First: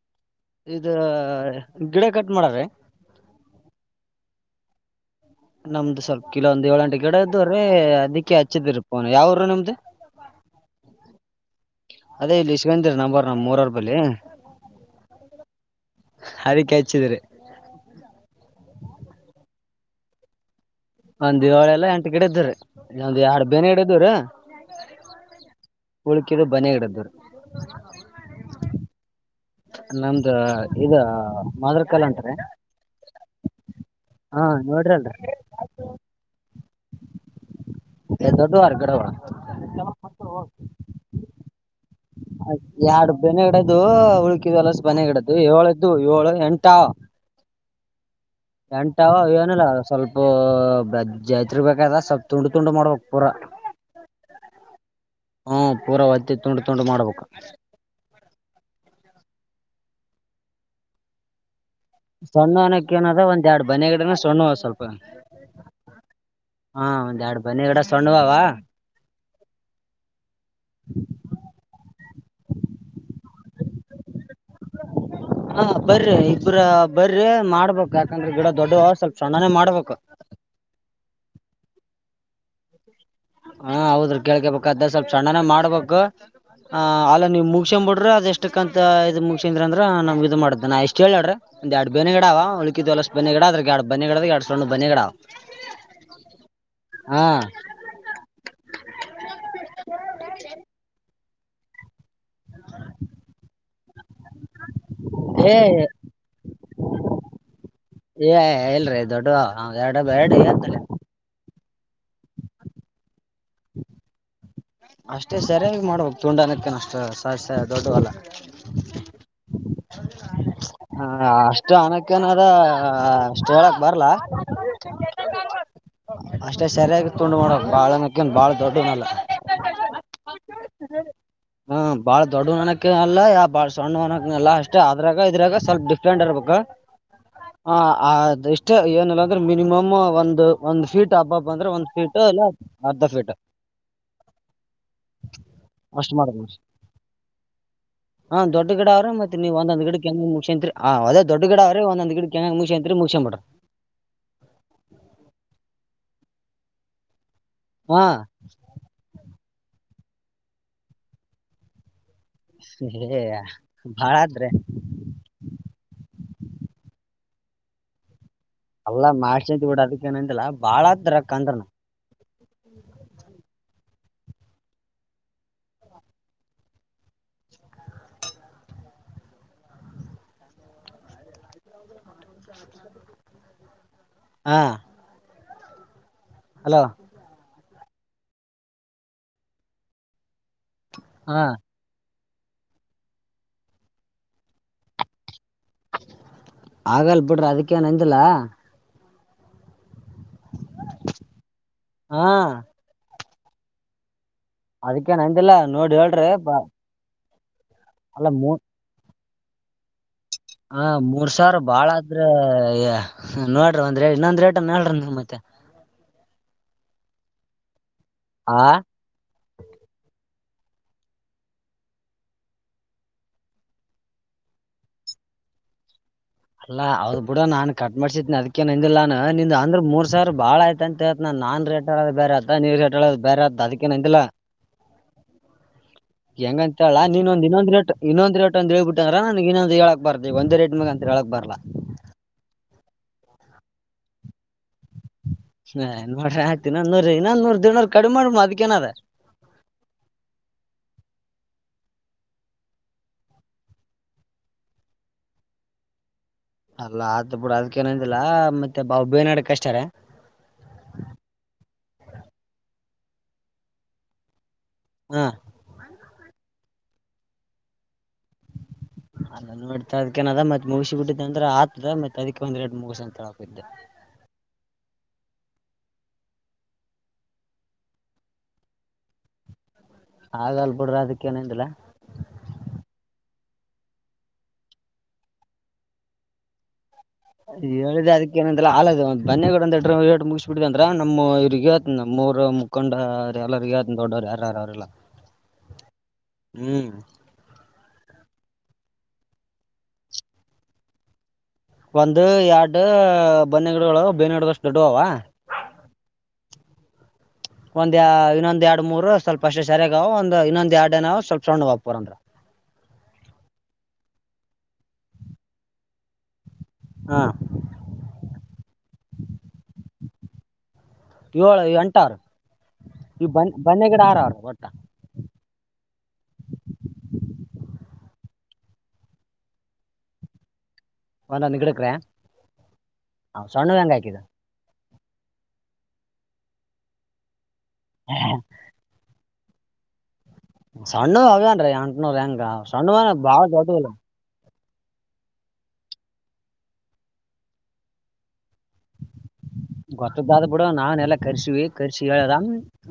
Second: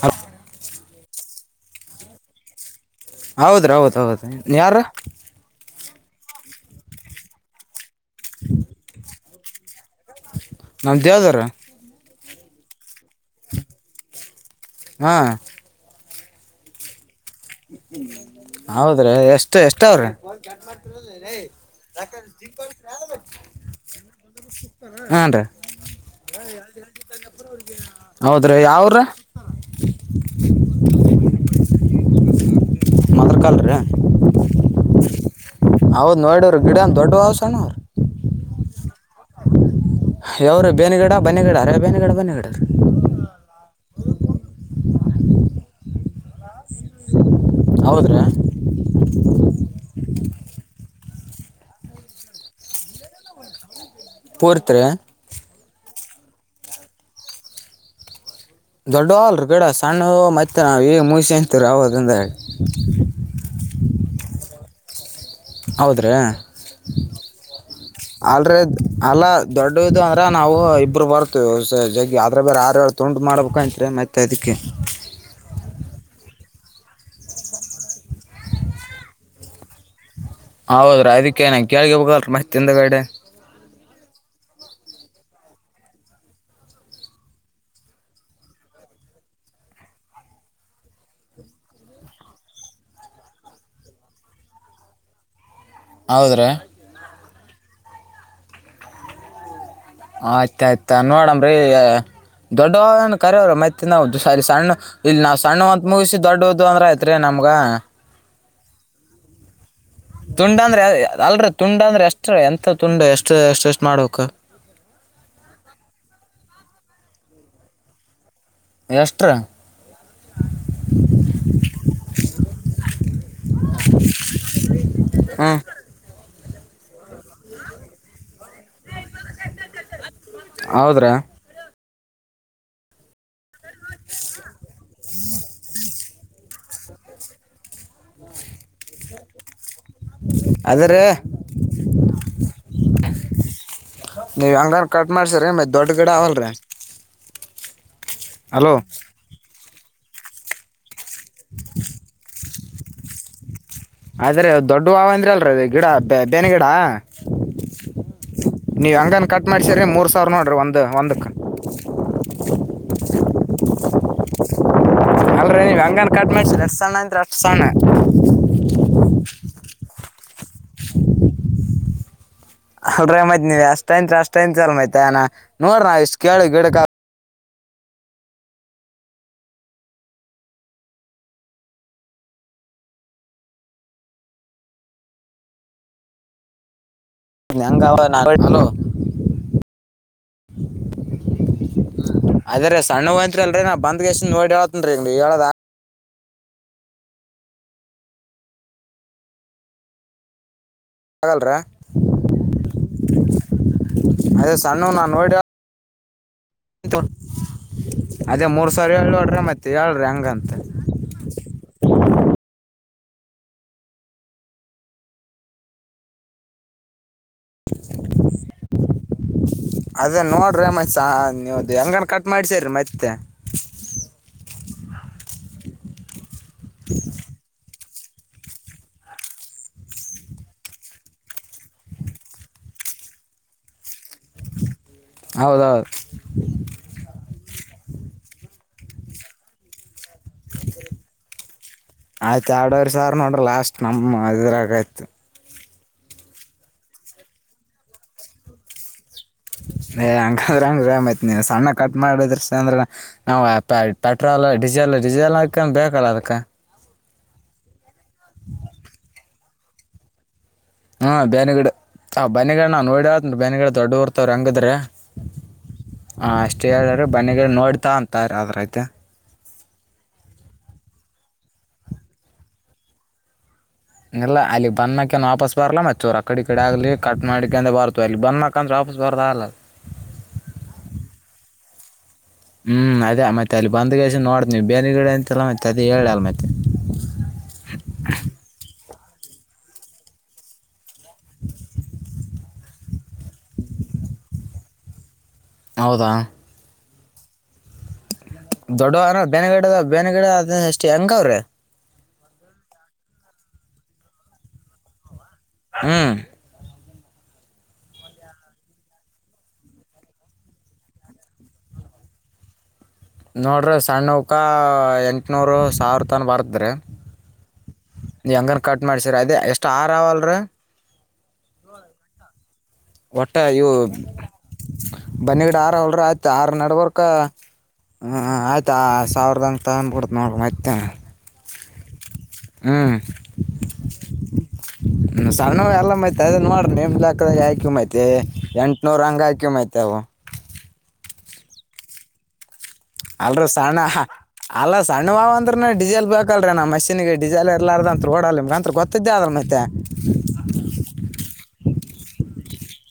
ಹ [unintelligible] ಇದು ಗಿಡ ಕಟ್ ಮಾಡದ್ರಿ ಹೌದ್ರ ಹೌದ ಹೌದು ಯಾರ ನಮ್ದು ಸ್ವಲ್ಪ ಕಲವೊಂದ ಏಳ ಗಂಟೆ ಗಿಡ ಇದದ್ದ್ರೀ ಅದಿಕ್ಕೆ ಹಚ್ಚಿದ್ ಫೋನ್ ಯಾವೂರು ನಿಮ್ದು [unintelligible] ಅದೇ ಇಲ್ಲಿ [unintelligible] ನಮ್ಮೂರ ಬಳಿ ಹಾಂ ಅದಿಕೆ ಹಚ್ಚಿದ್ರರಿ ಹೌದ್ರೀ ಎಷ್ಟು ಎಷ್ಟಾವ್ರೀ [unintelligible] [inaudible] ಒಂದ್ ಏಳೆಲ್ಲ ಎಂಟು ಗಿಡ ಇದ್ದವ್ರಿ ಒಂದ್ ಎರಡ್ ಬೇನೆ ಗಿಡ ಇದ್ದವ್ರಿ ಉಳ್ಕಿದು ಬನೆ ಗಿಡ ಇದ್ದವ್ರಿ ಹೌದ್ರೀ ಯಾವ್ ಊರ ನಮ್ದು ಇದಾ [unintelligible] ಹಾ ನೋಡ್ರಲ್ರಿ [unintelligible] ಹೌದು ನೋಡರು ಗಿಡಂತ ದೊಡ್ರೋ [unintelligible] ದೊಡ್ಡವಾರ ಗಿಡಗಳ [unintelligible] ಉಳಿಕ್ಕಿದ್ [unintelligible] ಗಿಡದ್ದು ಏಳದ್ದು ಏಳು ಎಂಟ ಹೌದ್ರಿ ಎಂಟಾವ ಏನಿಲ್ಲ ಸ್ವಲ್ಪ ಜಾತ್ರಿ ಬೇಕದ ಸ್ವಲ್ಪ್ ತುಂಡು ತುಂಡು ಮಾಡಬೇಕ ಪೂರ ಪೂರ್ತಿ ರೀ ಹ್ಮ್ ಪೂರಾವತ್ತಿ ತುಂಡು ತುಂಡು ಮಾಡ್ಬೇಕು ದೊಡ್ಡವಲ್ರಿ ಗಿಡ ಸಣ್ಣ ಮತ್ತೆ ನಾವ ಈ ಮುಗಸಿ ಸಣ್ಣವನಕ್ಕೆ ಏನದ ಒಂದ್ ಎರಡು [unintelligible] ಗಿಡ ಸಣ್ಣವು ಸ್ವಲ್ಪ ಹೌದ್ರೀ ಹಾ ಒಂದ್ ಎರಡ್ ಬನಿ ಗಿಡ ಸಣ್ಣುವವ ಅಲ್ರ ಅಲ್ಲ ದೊಡ್ಡದು ಅಂದ್ರ ನಾವು ಇಬ್ರು ಬರ್ತವಿ ಜಗ್ಗ ಆದ್ರ ಬೇರೆ ತುಂಡು ಮಾಡ್ಬೇಕು ಅಂತೀರಾ ಮತ್ತ್ ಅದಿಕ್ಕೆ ಹಾ ಬರ್ರಿ ಇಬ್ರ ಬರ್ರಿ ಮಾಡ್ಬೇಕ್ ಯಾಕಂದ್ರೆ ಗಿಡ ದೊಡ್ಡ ಸ್ವಲ್ಪ ಸಣ್ಣನೇ ಮಾಡ್ಬೇಕು ಹೌದ್ರಾ ಅದಕ್ಕೆ [unintelligible] ಮತ್ತ್ ಹಿಂದೇಗಡೆ ಹಾ ಹೌದ್ರಿ ಕೇಳ್ಕೇಬೇಕ್ ಅದ ಸ್ವಲ್ಪ ಸಣ್ಣನೇ ಮಾಡ್ಬೇಕು ಹಾ ಅಲ್ಲ ನೀವ್ ಮುಗಸಂಬ ಬಿಡ್ರಿ ಅದ ಎಷ್ಟಕ್ಕಂತ ಇದ್ ಮುಗಸಂದ್ರ ಅದು ನಮ್ಗ ಇದು ಮಾಡ್ದ ನಾ ಎಷ್ಟ್ ಹೇಳಾಡ್ರಿ ಒಂದ ಎರಡು [unintelligible] ಹೌದ್ರೀ ಹಾ ಆಯ್ತ ಆಯ್ತಾ ನೋಡಮ್ರೀ ದೊಡ್ಡವ ಏನ್ ಕರವ್ರಿ ಮತ್ತೆ ನಾವು ಸರಿ ಸಣ್ಣ ಇಲ್ಲಿ ನಾವ್ ಏ ಸಣ್ಣವಂತ ಮುಗಿಸಿ ದೊಡ್ಡದು ಅಂದ್ರ ಆಯತ್ರಿ ನಮ್ಗ [unintelligible] ಎರಡು ತುಂಡ ಎತ್ತಲೆ ಅಂದ್ರೆ ಅಲ್ರಿ ತುಂಡ ಅಂದ್ರೆ ಎಷ್ಟ ಎಂತ ತುಂಡ ಎಷ್ಟು ಎಷ್ಟ ಎಷ್ಟ್ ಮಾಡ್ಬೇಕು ಅಷ್ಟೇ ಸರಿಯ ಮಾಡ್ಬು ತುಂಡಾನಕ್ಕನ್ ಅಷ್ಟು ಸಹಸ ದೊಡ್ಡವಲ್ಲ ಎಷ್ಟ್ರಿ [inaudible] ಹಾ ಅಷ್ಟು ಅಂಕ್ಕೆದ ಅಷ್ಟ್ ಹೇಳಕ್ ಬರ್ಲ ಹಾ ಅಷ್ಟೇ ಸರಿಯಾಗಿ ತುಂಡು ಮಾಡೋಕ್ ಬಾಳಕಂದು ಬಾಳ ದೊಡ್ಡನಲ್ಲ ಹೌದ್ರಿ ಹ್ಮ್ ಬಾಳ್ ದೊಡ್ಡ ಅನ್ನಕ ಅಲ್ಲ ಬಾಳ್ ಸಣ್ಣವು ಅನ್ನಾಕಲ್ಲ ಅಷ್ಟೇ ಅದ್ರಾಗ ಇದ್ರಾಗ ಸ್ವಲ್ಪ ಸ್ಂಡಬೇಕ ಹ ಅ ಇಷ್ಟ ಏನಲ್ಲ ಅಂದ್ರೆ ಮಿನಿಮಮ್ ನಿಮ್ಮ ಒಂದ ಒಂದ್ ಅದ್ರಿ ಫೀಟ್ ಹಬ್ಬ ಹಬ್ ಅಂದ್ರೆ ಒಂದ್ ಫೀಟ್ ಇಲ್ಲ ಅರ್ಧ ಫೀಟ್ ನೀವು ಹಂಗನ್ ಕಟ್ ಮಾಡ್ಸ್ರೀ ಮತ್ತೆ ದೊಡ್ಡ ಗಿಡ ಅಷ್ಟ್ ಆ ಅವಲ್ರರಿ ಮಾಡ್ಬೇಕ್ ಹಾ ದೊಡ್ ಗಿಡ ಅವ್ರೆ ಮತ್ತೆ ನೀವ ಒಂದ ಗಡ ಮುಖ್ಯಂತ್ರಿ ಹ ಅದ ದೊಡ್ ಗಿಡ ಅವ್ರೀ ಒಂದೊಂದ್ ಗಿ ಚೆಾಗ್ ಮುಗಷ ಅಂತತ್ರಿ ಮುಗಸನ್ ಮಾಡ್ರಿ ಬನಗಿಡ ಹಾ ನೀವು ಹಂಗ ಕಟ್ ಮಾಡಿ ಸರಿ ಮೂರು ಸಾವಿರ ನ ನಡರಿ ಒಂದು ಒಂದುಕ್ಕೆ ಸೇಯ ಭಾಳಾದ್ರೆ ಅಲ್ರರಿ ನೀವು ಹಂಗನ್ ಕಟ್ ಮಾಡ್ಸ ಎರಷ್ಟ ಸಣ್ಣ ಅಂದ ಅಷ್ಟ ಸಣ್ಣ ಈಗನಂದಿಲ್ಲಾ ಬಾಳ ದ್ರ ಕಂದ್ರನ ಅಲ್ೀ ಮೈತ್ ನೀವ ಅಷ್ಟ ಯನ್ತ್ ಅಷ್ಟ ಯತ್ ಅಲ್ ಮೈ್ತ್ ಅನಾ ನೋಡ್ರ ನ ಇಷ್ಟ್ ಕೇಳಿ ಗಿಡಕ ಹಾ ಹಲೋ ಂಗ ನಾಗಲ ಹಾ ಅದ್ರೀ ಸಣ್ಣ ಹಯಂತ್ರಿಲ್ರರಿ ನಾ ಬಂದ್ಗೆ ಎಷ್ಟ್ ನೋಡಿ ಹೇಳತನ್ರಿ ಹೇಳದ ಆಗಲ್ ಬಿಡ್ರಿ ಅದಕ್ಕ ನಂದಿಲ್ಲ ಪಾಗಲ್ ರ ಹಾ ಅದೇ ಸಣ್ಣ ನಾನು ಅದಕ್ಕೇನ್ ನೋಡಿ ಅಂದಿಲ್ಲ ನೋಡಿ ಹೇಳ್ರಿ ಬ- ಅಲ್ಲ ಅದೇ ಮೂರ್ ಸಾವಿರ ಹೇಳಳ್ೋಡ್ರಿ ಮತ್ತೆ ಹೇಳ್ರಿ ಹಂಗಂತ ಹ ಮೂರ್ ಸಾವಿರ ಬಾಳದ್ರೆ ನೋಡ್ರಿ ಒಂದ್ ಇನ್ನೊಂದ್ ರೇಟ ನ ಹೇಳಡ್ರಿ ನಿಮ್ ಮತ್ತೆ ಆ ಅದ ನ ್ರ ಮಸ ನೀವವುದು ಹಂಗನ್ ಕಟ್ ಮಾಡ್ಸೇರಿ ಮತ್ತೆ ಹ ಅಲ್ಲಾ ಅವದ್ ಬಿೂಡ ನಾನ್ ಕಟ್ ಮಾಡಸಿದ್ನ ಅದ್ಕಂದಿಲ್ಲ ನಾನನ್ ನಿ ಅಂದ್ರೆ ಮೂರ್ ಸಾವಿ ಬಾಳ ಆಯತ ಅಂತೇತ ನನ್ ರೇ ಬೇರೆ ಆತ ನೀ ಬೇರೆ ಅ ಅದಕ್ಕೇ ಅಂದಿಲ್ಲಾ ಹೌದೌದು ಹೆಂಗಂತಲ್ಲ ನೀನ್ೊಂದ್ ಇನ್ನೊಂದ ರೇಟ್ ಇನ್ನೊಂದ್ ರೇಟ್ ಹೇಳ್ಬಿಟ್ಟ ಅ್ರ ನನ್ ಇನ್ನೊಂದು ಹೇಳಕ್ ಬಾರ್ದ ಒಂದೇ ರೇಟ್ ಮಾಗ ಅಂತ ಹೇಳಕ್ ಬರ್ಲಾ ಸಾರ್ ನೋಡ್ರ ಲಾಸ್ಟ್ ನಮ ಅ್ರಗಯತು ಹ ನೋಡ್ರಿ ಆಯ್ತಿನ ನೂರ್ ಇನ್ನ ನೂರ್ ದಡ್ೂರ್ ಕಡಿಮ ಮಾಡ್ಮ ಅದಕ್ಕ ಏನದ ಏ ಹಂಗಂದ್ರ ಅಂಗ್ರಯತ್ ನೀ್ ಸಣ್ಣ ಕಟ್ ಮಾಡುದ್ರ ಅಂದ್ರ ನಾವ್ ಪೆಟ್ರೋಲ್ ಡೀಸೆಲ್ ಲ್ಲ ಡಿಜಲ್ ಹಾಕ್ ಬೇಕಲ್ಲ ಅದಕ್ಕೆ ಅಲ್ಲ ಆದ ಬಿಡ ಅದ್ೇನಂದಿಲ್ಲಾ ಮತ್ತೆ ಬಾ ಬೇನಾಡಕ ಅಷ್ಟಾರೆ ಹ್ಮ ಬೇನಗಡ ಆ ಬೇಿಗಡೆ ನಾವ್ ನೋಡದ ಬೇನಗಡಡೆ ದೊಡ್ಡ ಹೊರ್ತವ್ರ ಹಂಗದ್ರೆ ಹ್ಮ ಅಷ್ಟ ಹೇಳಾರ ಮನೆಿಗಳ ನೋಡ್ತಾ ಅಂತಾರ ಅದ್ರೈತೆ ಅದ ನೋಡ್ತ ಅದಕನದ ಮತ್ ಮುಗಿ ಬಿಟ್ಟಿದ್ದೆ ಅ್ರ ಆತದ ಮತ್ ಅದಕ್ಕೆ ಒಂದೆರಡ್ ಮುಗಸ ಅಂತ ಹಾಕಿದ್ದೆ ಇಲ್ಲ ಅಲ್ಲಿ ಬಂದಕನ್ ವಾಪಾಸ್ ಬರ್ಲ್ಲ ಮತ್ತ ಚೂರು ಅ ಕಡಿ ಕಡೆ ಆಗ್ಲಿ ಕಟ್ ಮಾಡಕ ಅಂದ ಬಾರತು ಅಲ್ಲಿ ಬಂದಕಂದ್ರ ವಾ ಬಸ ಬರ್ದಲ್ಾಗ ಆಗಲ್ ಬಿಡ್ರ ಅದಕ್ಕ ಏನಿಂದಿಲ್ಲ ಹ್ಮ್ ಅದೇ ಮತ್ತೆ ಅಲ್ಲಿ ಬಂದ್ಗೆ ನೋಡ್ದ ನೀವು ಬೇರೆಗಡೆ ಅಂತಲ್ಲ ಮತ್ತೆ ಅದ ಹೇಳ ಅ ಮತ್ತೆ ಹೇಳಿದೆ ಅದಕ್ಕೇಏ ಆಲದ ಬನೆಿ ಮುಗಿಸ್ಬ ಬಿಟ್ಟಿದೆ ಅಂದ್ರ ನಮ್ಮ್ ಇರಿಗೆ ಮೂರು ಮುಖಂಡ ಎಲ್ಲರಿಗ ದೊಡ್ಡವ್ರರು ಯಾರ್ಯಾರ ಅವ್ರಲ್ಲ ಹೌದಾ ದೊಡ್ಡವ ಅನ ಬೇನಗಿಡದ ಬೇನಗಡ ಅದ ಅಷ್ಟೇ ಹೆಂಗ ಅವ್ರೆ ಒಂದು ಎರಡು ಬನ್ನಿಗಿಡಗಳು ಬೇನ್ನಿ ಗಿಡಷ್ಟು ದೊಡ್ಡುವವ ಹ್ಮ್ ಒಂದ್ ಇನ್ನೊಂದ್ ಎರಡ್ ಮೂರ್ ಸ್ವಲ್ಪ ಅಷ್ಟೆ ಸರಿಯಾಗಾವವು ಒಂದ್ ಇನ್ನೊಂದ ಎರಡ್ನವು ಸ್ವಲ್ಪ ಸಣ್ಣ ಬಾಪರ್ ಅಂದ್ರ ಹ ನೋಡ್ರಿ ಸಣ್ಣಕ್ಕ ಎಂಟನೂರು ಸಾವಿರ ತನ ಬರ್ತ ಹಾ ನೀ ಹಂಗನ್ ಕಟ್ ಮಾಡ್ಸರ ಅದೇ ಎಷ್ಟ್ ಆಾರ ಅವಲ್ರ ಏಳ್ ಎಂಟ್ ಅವ್ರಿ ಈ ಒಟ್ಟೆ ಬನ್ ಇವು ಬನ್ನಿ ಗಿಡ ಆರ್ ಅವ್ರಿ ಒಟ್ಟ ಬನ್ನಿಗಡ ಆರ ಹೊಲ್ರು ಆಯ್ತು ಆರು ನಡವರ್ಕ ಹ ಆಯ್ತಾ ಆ ಸಾವಿರದನಗೆ ತಗೊಂಡ್ಬಿಡ್ತ ನೋಡ ಮ ಒಂದೊಂದ್ ಗಿಡಕ್ರೆ ಸಣ್ಣ ಹೆಂಗ ಹಾಕಿದ ಹ್ಮ ಸ ಎಲ್ಲ ಮೈತಿ ಅದ್ ನೋಡ್ರಿ ನಿಮ್ಕ ಯಾಕಿ ಮೈತಿ ಎಂಟ್ ನೂರ್ ಹಂಗ ಹಾಕ ಕ ಮಾಹ್ತವು ಸಣ್ಣ ಅವನ್ ರೀ ಅಂನ ರಂಗ ಸಣ್ಣ ಬಾ ಚೋತಲ್ಲ ಅಲ್ಲಾ ಸಣ್ಣವಾವ ಅಂದ್ರೆ ಡೀಿಸೆಲ್ ಬೇಕಲ್ರಿ ನಾ ಮಷೀನ್ಗೆ ಡಿಸೆಲ್ ಇರ್ಲ್ಲಾರದ ಅಂತ ಡಲ್ ನಿಮ ಅಂತ ಗೊತ್ತದಾದ ಬಿಡ ನಾನ ಎಲ್ಲ ಕರ್ಸಿವಿ ಕರ್ಸಿ ಹೇಳದ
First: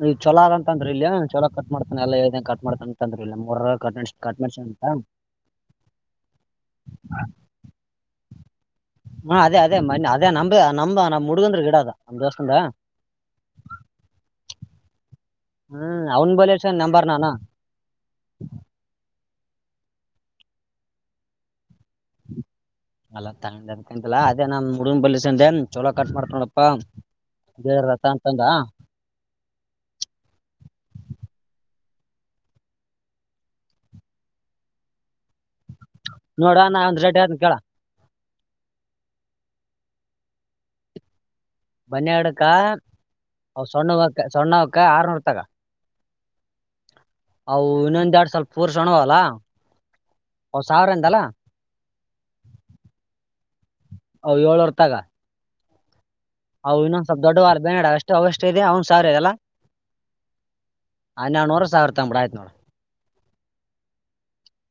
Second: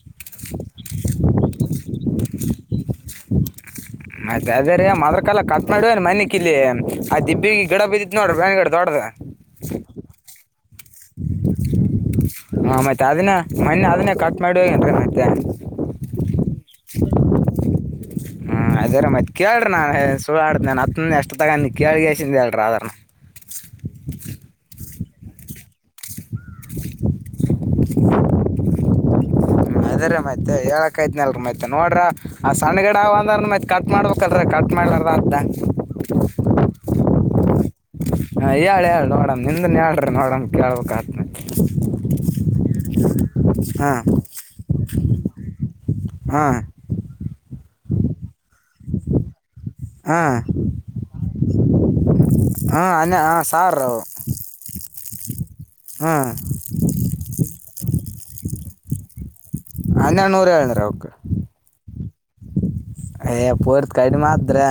ಈ ಚಲ ಅಗ ಅಂತಂದ್ರ ಇ ಚಲ ಕಟ್ ಮಾಡತಾನ ಎಲ್ಲಾ ಕಟ್ ಮಾಡ್ತಾನ ಅಂತಂದ್ರ ಇಲ್ಲ ಮೂರ ಕಟ್ ಮಾಡ್ಸಿ ಕಟ್ ಮತ್ತೆ ಮಾಡ್ಸಿ ಅದೆರಿ ಅಂತ ಮದ್ರು ಕಾಲ ಕಟ್ ಮಾಡವನ್ ಮನ ಕ ಇಲ್ಲಿ ಆ ದಿಬ್ಬಿಗೆ ಗಿಡ ಬಿದ್ದಿತ್ ನೋಡ್ರಿ ಬ್ಯಾಗಡೆ ಹ್ಮು ಅದೇ ಅದೇ ಮನ್ನೆ ಅದೇ ನಮ್ಬದೆ ನಮ್ ನಮ್ ಹುಡುಗಂದ್ ರಿ ಗಿಡ ಅದು ನಮ್ ದೋಸ್ತಂದು ನೆನ್ನೆ ಅದನ್ನೇ ಕಟ್ ಮಾಡಿ ಹೋಗೆನ್ ರಿ ಮತ್ತೆ ಹ್ಮು ಅವನ್ ಬಲಿಸ ನಂಬರ್ ನಾನು ಹ್ಮು ಅದರೆ ಮತ್ತೆ ಕೇಳ್ರಿ ನಾ ಹೇ ಸುಳ್ ಆಡ್ದ ನನ್ ಹ ಎಷ್ಟತಗ ಅ ಕೇಳಗೆೇಸಿ ಹೇಳ್ರ ಅದ ಅಲ್ಲ ತಾಂಡಬಕಾಂತಲ್ಲ ಅದೇ ನಮ್ಮ್ ಹುಡುಗನ್ ಬಲ್ಲಿ ಚಂದನ್ ಛಲೊ ಕಟ್ ಮಾಡ್ತಿನೋಡಪ್ಪ ಅಂತಂದ ಅದೇ ರೀ ಮತ್ತೆ ಹೇಳಕತ್ತಿನಲ್ರಿ ಮತ್ತೆ ನೋಡ್ರು ಆ ಸಣ್ಣಗಿಡ ಒಂದಾರುನು ಮತ್ ಕಟ್ ಮಾಡ್ಬೇಕಲ್ರಿ ಕಟ್ ಮಾಡ್ಬರತ್ತಾ ನೋಡು ನಾ ಒಂದ್ ರೇಟ್ ಹೇಳ್ತಿನ್ ಕೇಳು ಹಾ ಹೇಳ್ ಹೇಳ್ ನೋಡಣ ನಿನ್ದು ಹೇಳ್ರಿ ನೋಡಣ ಕೇಳ್ಬೇಕ್ ಆಗುತ್ತೆ ಬನ್ನಿ ಹಡುಕ್ಕ ಅವ ಹಾ ಸೊಣ್ಣುವಟ್ಟೆ ಸೊಣ್ಣುವಕ್ಕ ಆರ್ನೂರ್ತಗ ಹಾಂ ಅವು ಇನ್ನೊಂದು ಎರಡ್ ಸ್ವಲ್ಪ ಪೂರ್ಷಣವಲ್ಲ ಹಾ ಅವು ಸಾವಿರಿಂದಲ ಹಾ ಅನ್ನೆ ಅ ಸಾರ್ ಅವು ಇನ್ನೊಂದು ಸ್ವಲ್ಪ ದೊಡ್ಡವಾರೆ ಬೇಡ ಅಷ್ಟುಲ್ಸ್ಟೇಜ್ ಅವಂದು ಸಾವರೆಲ ಹನ್ನೆರ್ಡುನೂರು ಹೇಳಿದ್ರು ಅವಕೆ ತಂಬಡ ಆಯ್ತ್ ನೋಡು ಏ ಪೂರ್ತ್ ಕಡಿಮೆ ಆಯಿದ್ರೆ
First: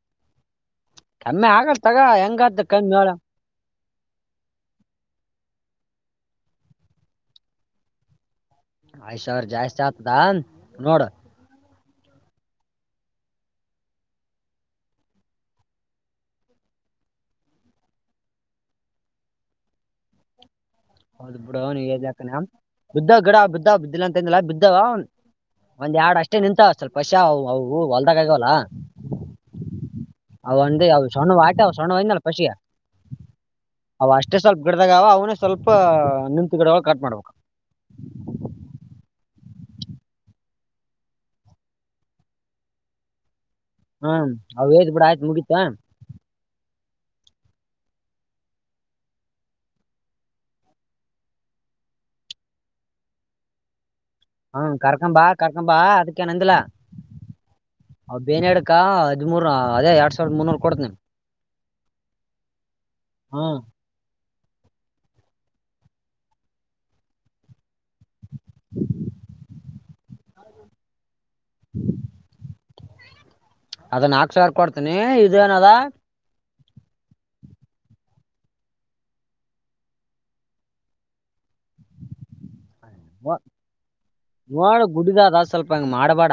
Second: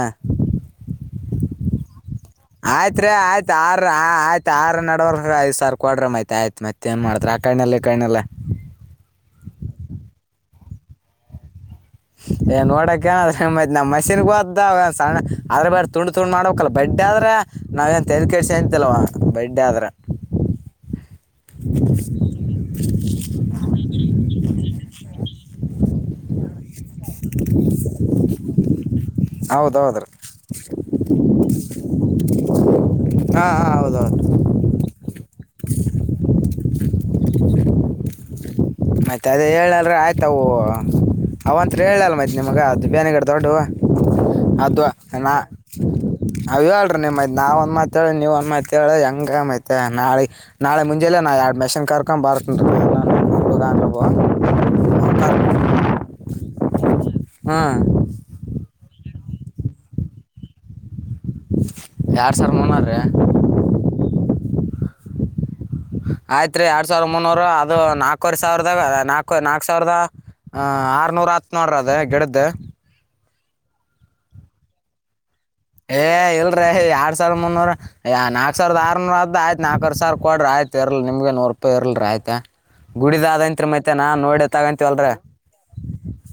ಕಮ್ಮಿ ಆಗಲ್ ತಗ ಹೆಂಗಾತ ಕಮ್ಮಿ ಆಯ್ತ್ ರಿ ಹೇಳ ಆಯ್ತು ಆರ ಆ ಆಯ್ತ ಆರ್ ನಡವರ್ ಐದ್ ಸಾವಿರ್ ಕೊಡ್ರಿ ಆಯ್ತ್ ಮತ್ತೆ ಆಯ್ತು ಏನ್ ಮಾಡ್ತಾರ ಅಕಣ್ಣೆಲ್ಲಿ ಕಾಣಿಲ್ಲ ಐಶವಿರ ಜಾಸ್ತಿ ಆಗ್ತದ ನೋಡು ಯು ಏ ನೋಡಕ ಮತ್ತ ನ ಮಷೀನ್ಗ ಹೋದ್ದ ಸಣ್ಣ ಆದ್ರ್ಬದ್ರೆ ತುಂಡ್ ತುಂಡ್ ಮಾಡಕಲ್ಲ ಬಡ್ಡೆ ಆದ್ರೆ ನಾವನ್ ಏನ್ ತೆಲ್ ಕೇಳ್ಸತಿಲ್ವ ಬಡ್ಡೆ ಆದ್ರೆ ಹ ಹೌದ್ ಬಿಡೊ ನೀ ಹೇಳ್ದೆಅಗ್ತಿನಿ ಬಿದ್ದ ಗಿಡ ಬಿದ್ದ ಬಿದ್ದಿಲ್ಲ ಅಂತಲ್ಲ ಬಿದ್ದೊ ಒಂದ್ ಎರಡ್ ಅಷ್ಟೆ ನಿಂತಾವ ಸ್ವಲ್ಪ ಪೊಷಾ ಅವು ಹೊಲ್ದಾಗ್ ದಗವಲ್ಲ ಹೌದೌದ್ರಿ ಅವ ಒಂದು ಅವ ಸವಣ್ಣ ಆಟ ಅವ ಸಣ್ಣ ನಲ್ಲ ಪಶ್ಶಿಗೆ ಹಾಂ ಹಾಂ ಅವ್ ಹೌದೌದು ಅಷ್ಟೇ ಸ್ವಲ್ಪ ಗಿಡದಾಗವ ಅವ್ ಸ್ವಲ್ಪ ನಿಂತು ಗಿಡವ ಕಟ್ ಮಾಡ್ಬೇಕು ಆಯ್ತು ಅದೇ ಹೇಳಲ್ರಿ ಆಯ್ತು ಅವು ಅವಂತ್ರು ಹೇಳಲ್ಲ್ ನಿಮಗ ಅದುಬಾನೆಗಿಡದವು ದೊಡ್ಡವು ಹ್ಮ್ ಅವ್ ಅದು ಏಜ್ ಬಿಡ ಆಯ್ತು ನ ಮುಗಿತ ಅವು ಟ್ರು್ಮ್ ದ್ ನಾವ್ ಒಂದ್ ಮಾತ್ ಹೇಳಿ ನೀವೊಂದ್ ಮಾತ್ ಹೇಳಿ ಹೆಂಗೆ ಮತ್ತೆ ನಳಿ ನಾಳೆ ಮುಂಜಾಲೆ ನಾ ಎರ್ಡ್ಮಿಷನ್ ಕರ್ಕ್ನಬರ್ತುನ್ ರಿ [unintelligible] ಭಾವ ಹ್ಮ್ ಕರಕಂಬಾ ಕರಕಂಬಾ ಅದಕ್ಕೆನ್ಅಂದಿಲ್ಲ ಹಾ ಕ್ಕಾ ಹದಿಮೂರ ಅದೇ ಎರಡ್ಸಾವಿರದ ಮುನ್ನೂರ್ ಕೊಡತಿನ್ ಎರಡ್ ಸಾವಿರ ಮೂನ್ನೂರಿ ಆಯ್ತ್ ರಿ ಎರಡ್ ಸಾವಿರ ಮುನ್ನೂರ್ ಅದು ನಾಲ್ಕವರೆ ಸಾವರದಾಗ ನಾಕು ನಾಕು ಸಾವರದ ಹಾ ಆರ್ನೂರ್ ಹತ್ ನೋಡ್ರಿ ಅದೇ ಗಿಡದ್ದು ಅದ ನಾಕ್ ಸಾವಿರ ಕೊಡ್ತೀನಿ ಇದೇನ ಅದ ಹೇಎ ಎರಡ್ ಸಾವಿರ ಮುನ್ನೂರು ಎ ನಾಕ್ ಸಾವಿರದ ಆರ್ನೂರ್ ಆದ್ ಆಯ್ತ್ ನಾಕುವರ್ ಸಾವರ ಕೊಡ್ರಿ ಆಯ್ತು ಇರ್ಲಿ ನಿಮ್ಗೆ ನೂರು ಇರ್ಲಿ ಆಯ್ತ ಗುಡಿದ್ ನೋ- ಆದೈಂತ್ರಿ ಮತ್ತೆ ನಾನ್ ನೋಡೆ ನೋಡು ತಗಂತೀವ್ ಅಲ್ರೆ ಗುಡಿದ ಅದ ಸ್ವಲ್ಪ ಹಂಗ್ ಮಾಡಬೇಡ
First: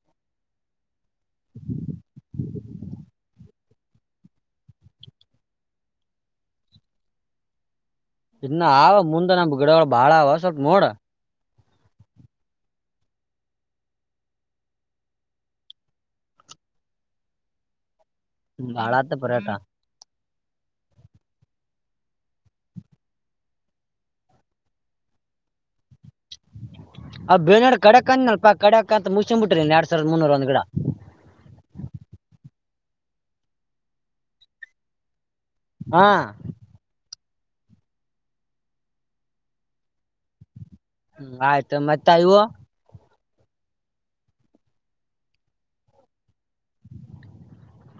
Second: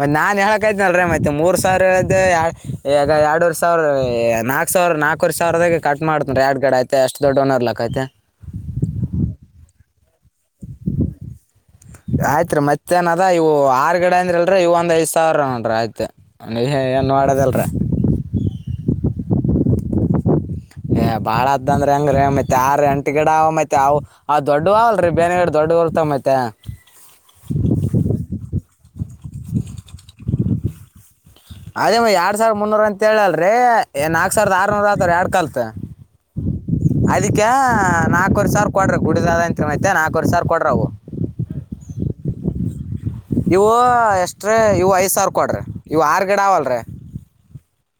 ಮತ್ ನಾನ್ ಹೇಳಕ್ನಲ್ರೀ ಮತ್ತೆ ಮೂರ್ ಸಾವಿರ ಹೇಳ್ದೆ ಈಗ ಎರಡು ವರ್ಸ್ ಸಾವಿರ ನಾಕ ಸಾವರ ನಾಲ್ಕುವರೆ ಸಾವಿರದಾಗ ಕಟ್ ಮಾಡತ ರೀ ಯೈಡುಕಡೆ ಐತೆ ಅಷ್ಟು ದೊಡ್ ಓನರ್ಲಾಕ್ ಐತೆ ಇನ್ನ ಆವ ಮುಂದೆ ನಮ್ಮ ಗಿಡಗಳು ಬಾಳ್ ಅವವ ಸ್ವಲ್ಪ ನೋಡ ಆಯ್ತ್ ರೀ ಮತ್ತೇಏನದ ಇವು ಆರ್ ಗಿಡ ಅಂದ್ರ ಅಲ್ರರಿ ಇವ ಒಂದ್ ಐದ ಸಾವಿರ ನೋಡ್ರಿ ಆಯ್ತ ನೋಡೆದಲ್ರ ಬಾಳ ಐತಪ್ಪ ರೇಟ್ ಏ ಬಾಳ ಅದ ಅ್ರ ಹೆಂಗ್ರೀ ಮತ್ತತ್ ಯಾರೀ ಎಂಟ್ ಗಿಡ ಅವ ಮತ್ತತ್ ಅವು ದೊಡ್ಡ ಅವಲ್ರಿ ಬೇನಗಡ ದೊಡ್ ಮತ್ತೆ ಅ ಬೇನಾಡ್ ಕಡಕ್ ಅಂದಲ್ಪ ಕಡಕ ಅಂತ ಮುಗಸನ್ ಬಿಟ್ರಿ ಎರಡ್ ಸಾವಿರದ ಮುನ್ನೂರ ಒಂದ್ ಗಿಡ ಅದೇ ಮ ಎರಾಡ್ ಸಾವಿರದ ಮುನ್ನೂರ ಅಂತ ಹೇಳಲ್ರಿ ಏ ನಾಕ್ ಸಾವಿರದ ಆರ್ನೂರ ಆತ ಎರಡ್ ಕಲ್ತ್ ಹಾ ಕ ನಾಲ್ಕವರೆ ಸಾವಿ ಕೊಡ್ರಿ ಗುಡಿದ ಅಂತತ್ತ ನಾಲ್ಕವರೆ ಸಾವರ ಕೊರಿ ಅವು ಹ್ಮ ಆಯ್ತು ಮತ್ತ ಇವು ಇವು ಎಷ್ಟ್ರೀ ಇವು ಐದು ಸಾವಿರ ಕೊಡಿರಿ ಇವು ಆರುಗಿಡ ಅವವಲ್ಲ ರೀ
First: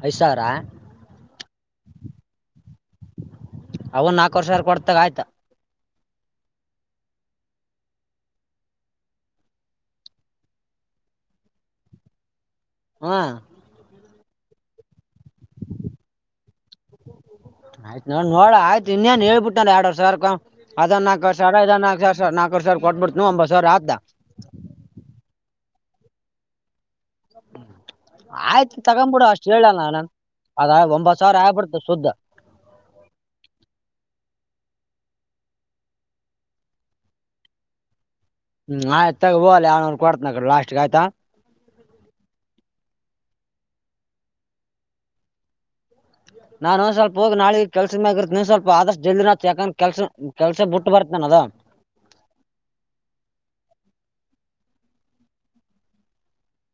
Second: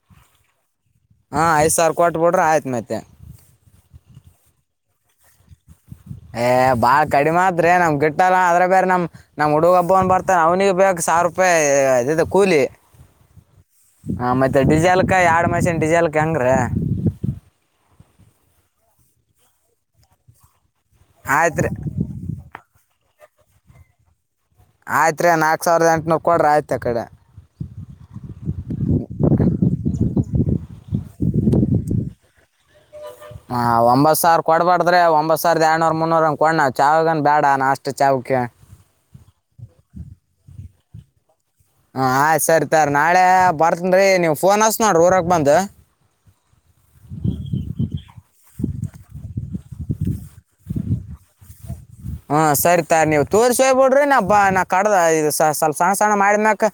ಐದು ಸಾವಿರ ಹಾಂ ಐದು ಸಾವಿರ ಕೊಟ್ಟಟ್ಬಿಡ್ರಿ ಆಯ್ತು ಮತ್ತೆ ಅವನ್ ನಾಲ್ಕು ವರ್ಷ ಕೊಡ್ತಾಗ ಆಯ್ತಾ ಏ ಬಾಳ್ ಕಡಿಮೆ ಆದ್ರೆ ನಮ್ ಗಿಟ್ಟಲ್ಲ ಅದ್ರ ಬೇರೆ ನಮ್ ನಮ್ ಹುಡುಗ್ಬ್ಬವ್ ಬರ್ತಾನ ಅವ್ನಿಗೆ ಬೇರ್ ಸಂ ಸಾವಿರ ರೂಪಾಯಿ ಇದೆ ಕೂಲಿ ಹಾ ಹಾ ಮತ್ತೆ ಡಿಸೆಲ್ಕ ಎರಡ್ ಮಿಷನ್ ಡಿಸೆಲ್ಕ ಹಂಗ್ರ ಆಯ್ತ ನೋ ನೋಡು ಆಯತ ಇನೇನು ಹೇಳ್ಬಿಟ್ಟ ಎರಡು ವರೆ ಸಾವಿರಕ್ಕ ಹದ್ ನಾಕುವರೆ ಆಯ್ತು ಸಾವಿರ ರೀ ಇದು ಒಂದು ನಕುವರೇ ಸಾವಿರ ಕೊಡ್ಬ ಬಿಡ್ತೀನಿ ನೀವು ಒಂಬತ್ ಸಾವಿರ ಆದಾ ಆಯ್ತ್ ರಿ ನಾಕ್ ಸಾವಿರದ ಎಂಟನೂರು ಕೊಡ್ರಿ ಆಯ್ತು ಆಕಡೆ [inaudible] ಆಯ್ತು ತಗೊಬಿಡು ಅಷ್ಟ್ ಹೇಳಲ್ಲ ನನ್ ಅದ ಒಂಬತ್ ಸಾವಿರ ಆಗ್ಬಿಡ್ತ ಸುದ್ದ [inaudible] ಹಾ ಒಂಬತ್ ಸಾವಿರ ಕೊಡಬೇಡ್ರಿ ಒಂಬತ್ ಸಾವಿರದ ಎರಡ್ನೂರ್ ಮುನ್ನೂರ ಕೊಡ್ ನಾವು ಚಾ ಗೇನು ಬೇಡ ನಷ್ಟ ಹ್ಮ್ ಆಯ್ತ ತಗೋ ಹೋಗ್ಲಿ ಕೊಡ್ತನೇ ಲಾಸ್ಟ್ಗೇ ಆಯ್ತಾ ಹ ಆಯ್ ಸರಿ ತರ್ ನಾಳೆ ಬರ್ತನ್ರಿ ನೀವು ಫೋನ್ ಹಾಚ್ಚ್ ನೋಡು ಊರಿಗೆ ಬಂದು ನಾನು ಸ್ವಲ್ಪ ಹೋದ್ರೆ ನಾಳ ಕೆಲ್ಸ ಮೆಗೆಇರ್ತಿನಿ ನೀನ್ ಸ್ವಲ್ಪ ಆದಷ್ಟ ಜಲ್ದಿನ ಯಾಕಂದ್ರ ಕೆಲ್ಸ ಕೆಲ್ಸ ಬಿಟ್ಟ ಬರ್ತೀನಿ ಅಲ್ವಾ ಲ ಹ್ಮ ಸರಿತಾ ನೀವು ತೋರ್ರಿಸೆ ಬಿಡ್ರಿ ನಾ ಕಡ್ದ ಇದು ಸ್ವಲ್ಪ ಸಣ್ಣ ಸಣ್ಣ ಮಾಡಿದ್ಮೇಲೆ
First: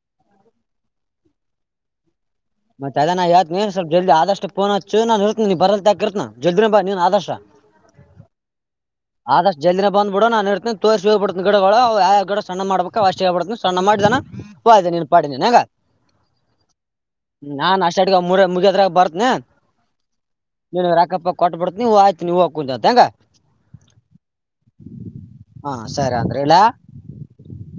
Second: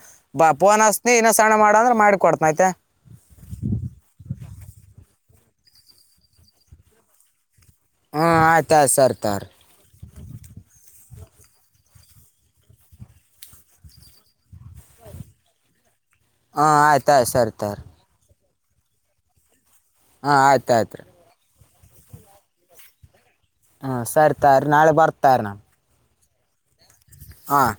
ಫೋನ್ ಹಚ್ತಿನಿ ಇನ್ನ ಸಣ್ಣ ಮಾಡ ಅಂದ್ರೆ ಮಾಡಿಕೊಡ್ತನಿ ಮತ್ತೆ ಅದನ್ನ ನಾನ್ ಹೇಳ್ತಿನಿ ಸ್ವಲ್ಪ ಜಲ್ದಿ ಆದಷ್ಟು ಪೋನ್ ಹಚ್ಚು ನನ್ ಇರುತ್ತ ನೀ ಬರಾಕಿರ್ತ್ ಜಡ್ರಂಬಾ ಜಾಗ್ರನೆ ಬಾ ನೀನ್ ಆದಷ್ಟು ಹ್ಮ ಆಯ್ತ ಆದಷ್ಟ ಜಲ್ದಿನ ಬಂದ್ ಬಿಡು ನಾನ್ ಇರ್ತನಿ ತೋರಿಸಿ ಯಾವ ಯಾವ ಗಿಡ ಸಣ್ಣ ಮಾಡ್ಬೇಕಕ್ ಅವಷ್ಟ ಹೇಳಿಬಿಡ್ತೀನಿ ಅವಷ್ಟು ಸಣ್ಣ ಮಾಡಿದನ ಹೋಗು ನಿನ್ನ ಪಾಡಿಗೆ ನೀನು ಹಾಂ ಆಯ್ತು ಆಯ್ತು ಸರಿ ನಾನ್, ತಾರಿ ಅಷ್ಟಾಡ್ಕ ಮೂರು. [inaudible] ಮುಗಿಯದ್ರಾಗ, ಬರೀತೀನಿ, ಹಾಂ ಆಯ್ತು ನೀನು ಆಯ್ತು ರೀ ರಾಕಪ್ಪ ಕೊಟ್ಟ ಬಿಡು. [inaudible] ನೀವು, ಆಯ್ತು, ನೀವ, ಕುಂದಾ? [unintelligible] ಹಾ, ಸರಿ, ತರಿ, ನಾಳೆ! ಬರ್ತರಣ. [inaudible] ಎಂಡಾ. [inaudible] ಹ. [inaudible]